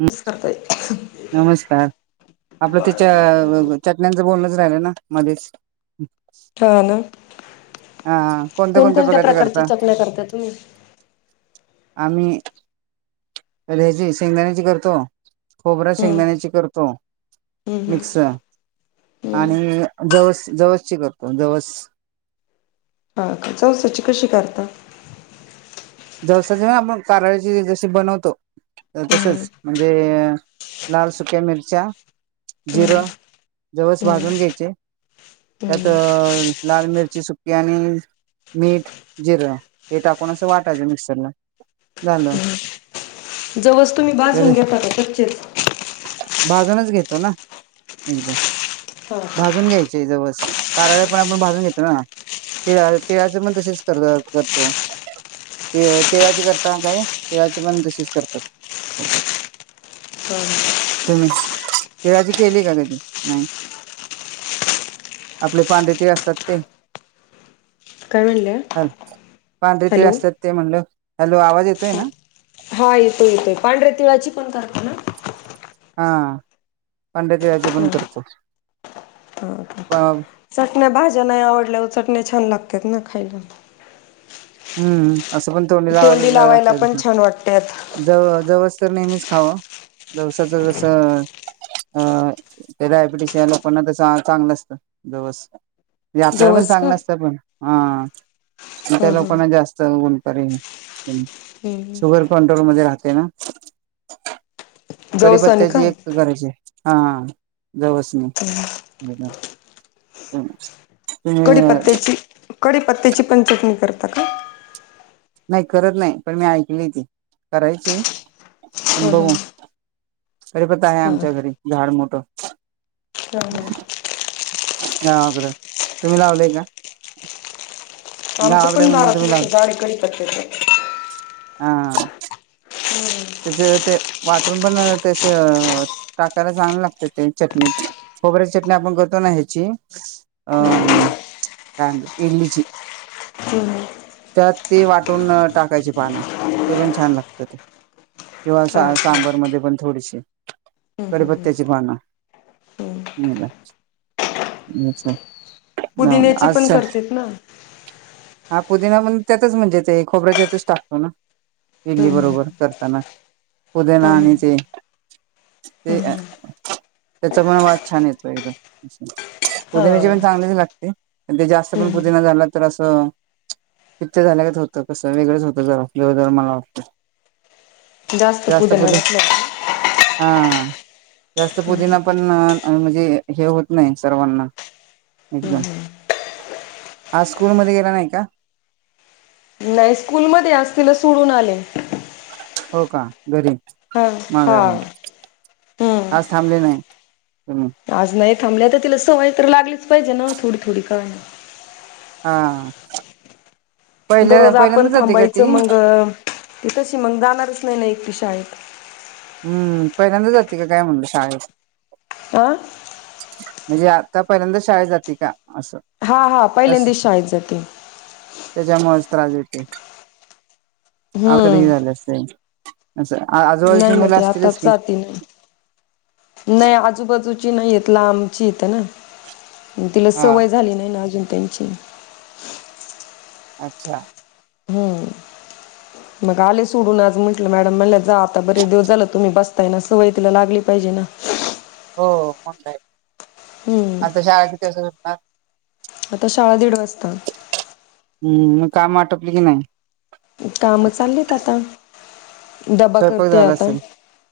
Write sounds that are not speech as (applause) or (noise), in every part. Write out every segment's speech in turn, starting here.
हम्! च करतोय. नमस्कार, आपलं त्याच्या चटण्यांचं बोलणच राहिलं ना मध्येच हम्! हा ना. कोणत्या कोणत्या कोणकोणत्या प्रकारचे प्रकारच्या करता चटण्या करता तुम्ही? आम्ही अ हेची शेंगदाण्याची करतो, खोबरा हम्म शेंगदाण्याची करतो. हम्म मिक्स हम्म हम्म आणि जवस जवसची करतो जवस. हा. जावसाची कशी करता? जवसा जेव्हा आपण कारळाची जशी बनवतो. हम्म तसच म्हणजे लाल सुक्या मिरच्या हम्म जिरं जवस हम्म भाजून घ्यायचे. हम्म त्यात लाल मिरची सुकी आणि मीठ, जिरं हे टाकून असं वाटायचं मिक्सरला झालं. जवस तुम्ही तर भाजून घेता का कच्चेच? भाजूनच घेतो ना एकदाम हा का भाजून घ्यायच. जवस काराळे पण आपण भाजुन घेतो ना तिळा तिळाचं पण तसेच कर करतो ते तिळाची करता काय तिळाची पण तशीच करतात खुप तर तुम्ही तिळाची केली का कधी नाही आपले पांढरे तिळ असतात ते काय म्हणल्या? ह पांढरे तीळ हॅलो. असतात ते म्हणल हॅलो आवाज येतोय ना हा येतोय येतोय पांढरे तिळाची पण करतो ना हा पांढरी तीळाची पण हा करतो हा का चटण्या भााज्या नाही आवडलंय चटण्या छान लागतेत ना खायला हम्म असं पण तोंडी लावायला जां लागत पण छान वाटत्यात. त जव जवस तर नेहमीच खावा जवसाचसं अ ते डायबिटीस च्या लोकांना त्याच चांगलं असतं जवस आपल्याला पण जवस का? चांगल्या असत पण हा त्या हा लो हा जास्त गुणकारी हम्म शुगर कंट्रोल मध्ये राहते ना जवसानी कडीपत्त्याची का? एक करायची हा जवस नी (inaudible) (inaudible) कढी पत्त्याची, कढी पत्त्याची पण चटणी करता का? नाही करत नाही पण मी ऐकली ती करायची पण हा हा बघू. कडीपत्ता आहे हा आमच्या घरी झाड मोठ हा हा गावाकडं तुम्ही लावलंय का? आमचं गावाकडे पण म्हणलं दारात तुम्ही लावल पुढे झाड आहे कडीपत्त्याच हा हम्म त्याच ते वाटून पण तस टाकायला चांगलं लागत ते चटणी त खोबऱ्याची चटणी आपण करतो ना ह्याची अ काय म्हणतात इडली ची ह त्यात ती वाटुन टाकायची पानं ते पण छान लागत ते हा किंवा का सांबर मध्ये पण थोडीशी कढिपत्त्याची पान हम्म हो अच्छा ना पुदिन्याची आज पण करतेत ना. हा पुदिना पण त्यातच म्हणजे ते खोबऱ्याच्यातच टाकतो ना इडली हम्म बरोबर करताना पुदिना ना हा आणि ते ते त्याचा पण वास छान येतो एकदम पुदिन्याचे पण चांगलेच लागते ते जास्त पण हम्म पुदिना झाला तर असं पित्त झाल्याच होतं कसं वेगळंच होतं जर आपल्या जर मळ जास्त पुदिना घातला का? पुदीना हा जास्त पुदिना पण म्हणजे हे होत नाही सर्वांना एकदम आज स्कुलमध्ये गेला नाही का नाही स्कुलमध्ये आज तिला सोडुन आले हो का घरी हा हा माघारी हम्म आज थांबले नाही तुम्ही आज नाही थांबल्या तर तिला सवय तर लागलीच पाहिजे ना थोडी थोडी का होय ना हा पहिल्या दररोज पहिल्यांदा आपण जाते का ती? थांबायचं मग त तशी मग जाणारच नाही ना एकटी शाळेत हम्म पहिल्यांदा जाते काय मग शाळेत अं म्हणजे आतापर्यंत शाळेत जाती का असं हा हा बस पहिल्यांदीच शाळेत जातीय. त्याच्यामुळेच त्रास देते अवघड झालं हम्म असते. अस आजू बाजु. नाही, नाही ते आताच जाती नाही आजूबाजूची नाही येतला आमची येते ना. तिला हा सवय झाली नाही ना अजून त्यांची. अच्छा. हम्म. (inaudible) मग आले सोडून आज म्हटलं मॅडम म्हणलं जा आता बरे दिवस झालं तुम्ही बसताय ना सवय तिला लागली पाहिजे ना. हो म काय हम्म आता शाळा किती वाजता सुटणार? आता शाळा दीड वाजता. हम्म मग काम आटपले की नाही. कामं चाललीत आता. दबा स्वयंपाक करते झाला आता असेल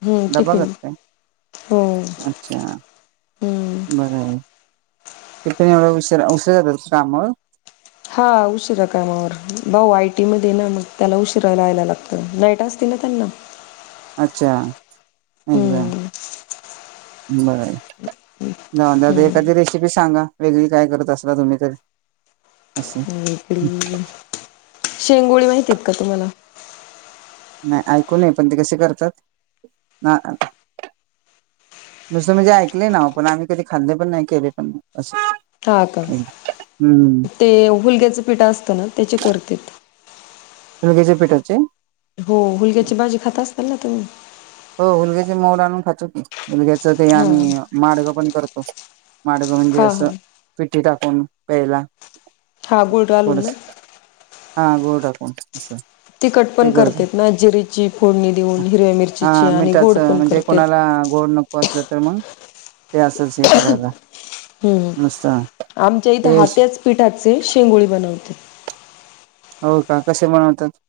हम् डबा टिफिन करताय हो. अच्छा हम्म बरं आहे ते पण एवढं उशिरा उशीर जातच कामावर हा उशिरा कामावर भाऊ आयटी मध्ये ना मग त्याला उशिरा राहायला लागत नाईट असती ना त्यांना अच्छा एकदम हम्म बर आहे जाऊ द्या एखादी रेसिपी सांगा वेगळी काय करत असला तुम्ही तरी शेंगोळी माहिती आहेत का तुम्हाला नाही ऐकूय पण ते कसे करतात ना आ. नुसत म्हणजे ऐकले ना पण आम्ही कधी खाल्ले पण नाही केले पण अस हा का ते हूलग्याच पिट असतं ना त्याचे करतात. हुलग्याच्या पिठाचे हो हुलग्याची भाजी खाता असताल ना तुम्ही. हो हुलग्याचे मोड आणून खातो की हुलग्याच ते हां आम्ही माडगं पण करतो. माडगं म्हणजे हां असं हां पीठी टाकून प्यायला. हां गुळ घालून. थोडस हा गुळ टाकून असं ते करत. जिऱ्याची फोडणी देऊन हिरव्या मिरिचा हा मिठाच म्हणजे कोणाला गोड नको असलं तर मग ते असेच. हम्म आमच्या इथं ते हातच. पिठाचे शेंगोळी बनवते. हो का कसे बनवतात.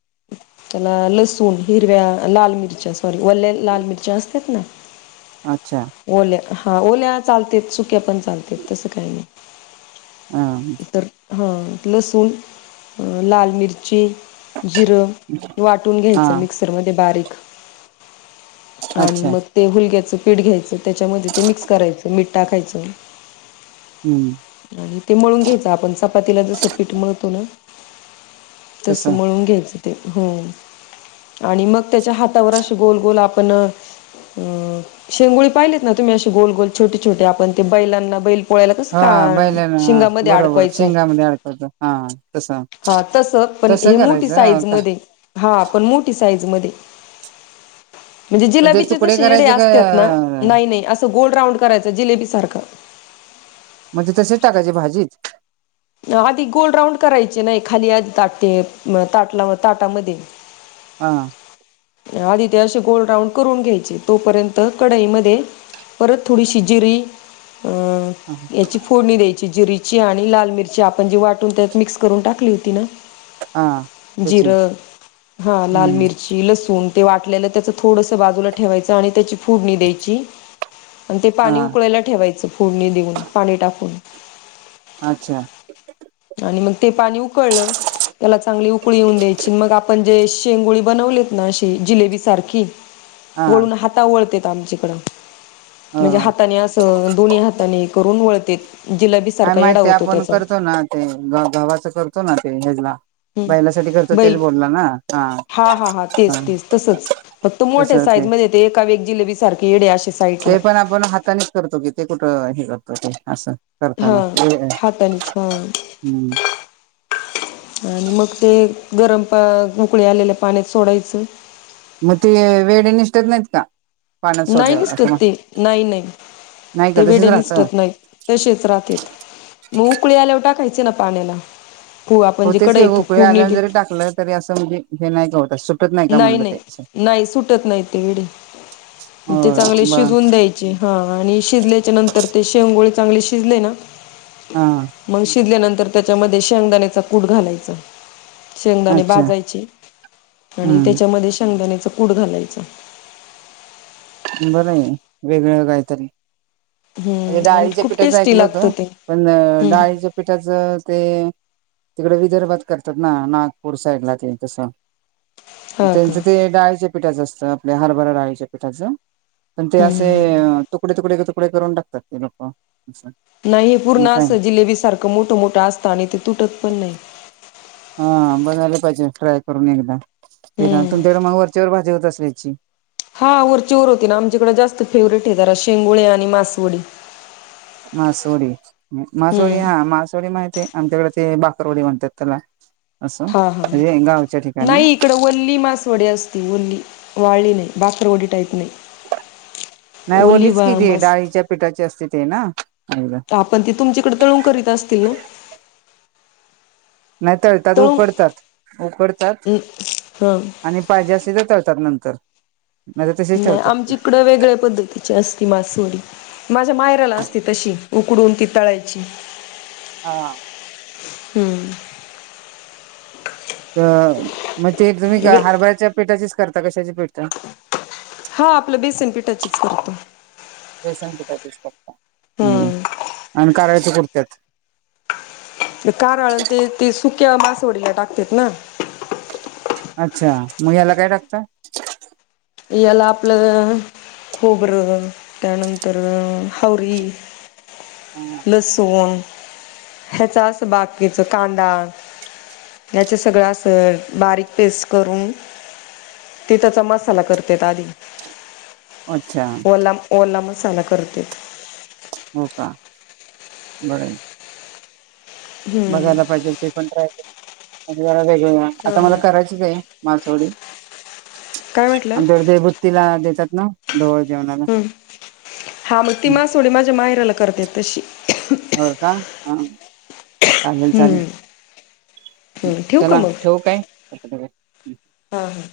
त्याला लसूण हिरव्या लाल मिरच्या सॉरी वल्या लाल मिरच्या असतात ना. अच्छा ओल्या हा ओल्या चालत सुक्या पण चालत तसं काही नाही. हा तर हा लसूण लाल मिरची. जिरं वाटून हा घ्यायचं मिक्सरमध्ये बारीक. आणि अच्छा मग ते हुलग्याचं घ्यायचं पीठ घ्यायचं त्याच्यामध्ये ते मिक्स करायचं मिठ टाकायचं. हम्म आणि ते मळून घ्यायच आपण चपातीला जसं पीठ मळतो ना. तस तसं मळून घ्यायचं ते हो. आणि मग त्याच्या हातावर असे गोल गोल आपण. अं, शेंगोळी पाहिलेत ना तुम्ही अे गोल गोल छोटे छोटे आपण ते बैलांना बैल पोळ्याला कस हा कान. बैलाना शिंगामध्ये बरोबर अडकवायचो शेंगामध्ये अडकवतो हा तसं हा तस पण. तसं हे मोठी करायचं हा साईज का मध्ये हा पण मोठी साईज मध्ये म्हणजे जिलेबीचे ज तुकडे शेडे करायचे काय असतात ना अ, नाही नाही असं गोल राऊंड करायचं जिलेबी सारखं म्हणजे तसेच टाकायचे भाजीत आधी गोल राऊंड करायचे नाही खाली आध ताटे ताटला ताटामध्ये हा आधी ते अे गोल राऊंड करून घ्यायचे तोपर्यंत कडाई मध्ये परत थोडी शिजरी हा याची फोडणी द्यायची जिरीची आणि लाल मिरची आपण जी वाटून त्यात मिक्स करून टाकली होती ना हा, त्याची जिरं हा लल हम्म मिर्च लसण ते वाटलेलं त्याच थोडस बाजूला ठेवायचं आणि त्याची फूडणी द्यायची आणि ते हा पाणी उकळायला ठेवायचं फोडणी देऊन पाणी टाकून अच्छा आणि मग ते पाणी उकळलं त्याला चांगली उकळी येऊन द्यायची मग आपण जे शेंगोळी बनवलीत ना अशी जिलेबी सारखी (unintelligible) वळून हाता वळत आमच्याकडं हो म्हणजे हा हाताने असं दोन्ही हाताने करून वळत जिलाबी काय सारखा येडा माहीत होतो आपण त्याचा करतो ना ते गव्हाच करतो ना ते हेला. बैलासाठी करतो हम्म तेच बैल बोलला ना. हा हा हा तेच तेच तसंच. फक्त मोठ्या तसं साईज ते मध्ये येते एका व एक जिलेबी सारखे येडे असे साईटला. ते पण आपण हातानेच करतो की ते कुठं हे करतो ते असं. हा करताना हाताणिच हा. हम्म आणि मग ते गरम पा उकळी आलेल्या पाण्यात सोडायचं. मग ते वेळे निष्ठत नाहीत का पाण्यात नाही सोडल्यावर निसतत असं मग ते नाही नाही नाही का ते तसेच वेडे राहतं निसतत नाही तसेच राहतेत मग उकळी आलेवटा खयचे ना पाण्याला पू आपण होतेच जेकडे की य तू उकळी खूड आल्यावर दि जरी टाकलं तरी असं म्हणजे हे नाही का होत का नाही म्हणलं ते असं नाही नाही सुटत नाही तेकडे हो ते चांगले ब शिजवून द्यायचे हा आणि शिजल्याच्या नंतर ते शेवंगोळी चांगले शिजले ना हा मग शिजल्यानंतर त्याच्यामध्ये शेंगदाण्याचा कूट घालायचा शेंगदाणे अच्छा बाजायचे आणि हम्म त्याच्यामध्ये शेंगदाण्याच कूड घालायचं बरं आहे वेगवेग काहीतरी म्हणजे हम्म आणि डाळीच्या खूप पिठाचं टेस्टी ऐकलं होत लागतं ते पण हम्म डाळीच्या पिठाच ते तिकडे विदर्भात करतात ना नागपूर साईड ला ते तसं हा का त्यांचं ते डाळीच्या पिठाचं असतं आपल्या हरभरा डाळीच्या पिठाचं पण ते असे हम्म तुकडे तुकडे तुकडे करून टाकतात ते लोक अस नाही हे पूर्ण अस जिलेबी सारखं मोठं मोठं असतं आणि ते तुटत पण नाही हा बघायले पाहिजे ट्राय करून एकदा फि हम्म तुमच्याकडे मग वरच्यावर भाजी होत असल्याची हा वरची वर होती ना आमच्याकडे जास्त फेवरेट आहे जरा शेंगोळे आणि मासवडी मासोडी हम्म मासोडी हा मासोडी माहिती आहे आमच्याकडे ते बाकरवडी म्हणतात त्याला असं म्हणजे गावच्या ठिकाणी इकडे वल्ली मासवडी असते वल्ली वाली नाही बाकररवडी टाईप नाही नाही ओली ओलीच बा किती मास डाळीच्या पिठाची असते ते ना आपण ते तुमच्याकडे तळून करीत असतील ना नाही तळतात तळून उकडतात उकडतात हा आणि पाहिजे अस तर तळतात नंतर तर तसेच नाही ठेवतात ते आमच्या इकडं वेगळ्या पद्धती अस माोडी माझ्या मायराला असती तशी उकडून ती तळायची हा हम्म अ मग ते तुम्ही वे हारबराच्या पेठाचीच करता कशाची पेठ हा आपलं बेसन पिठाचीच करतो हम्म आणि करायच्या कुर्त्यात कारळ ते ते सुक्या बसवडीला टाकतेात ना अच्छा मग याला काय टाकत याला आपलं खोबरं त्यानंतर हावरी हम लसूण ह्याचा असं बाकीचं कांदा याचे सगळं अस बारीक पेस्ट करून ते त्याचा मस्त कर आधी अच्छा ओला ओला मसाला करते हो का बरं हम्म. बघायला पाहिजे ते पणय जरा वेग हा आता मला हा करायचीच आहे मासोडी काय म्हटलं? आमच्या ते बुत्तीला देतात ना ढोळ जेवणाला हम्म हा मग ती हं, मा सोडी माझ्या मायराला करतेात तशी हो का हा चालेल चालेल हम्म. हम्म ठेवू का चला मग? ठेवू काय प हा हा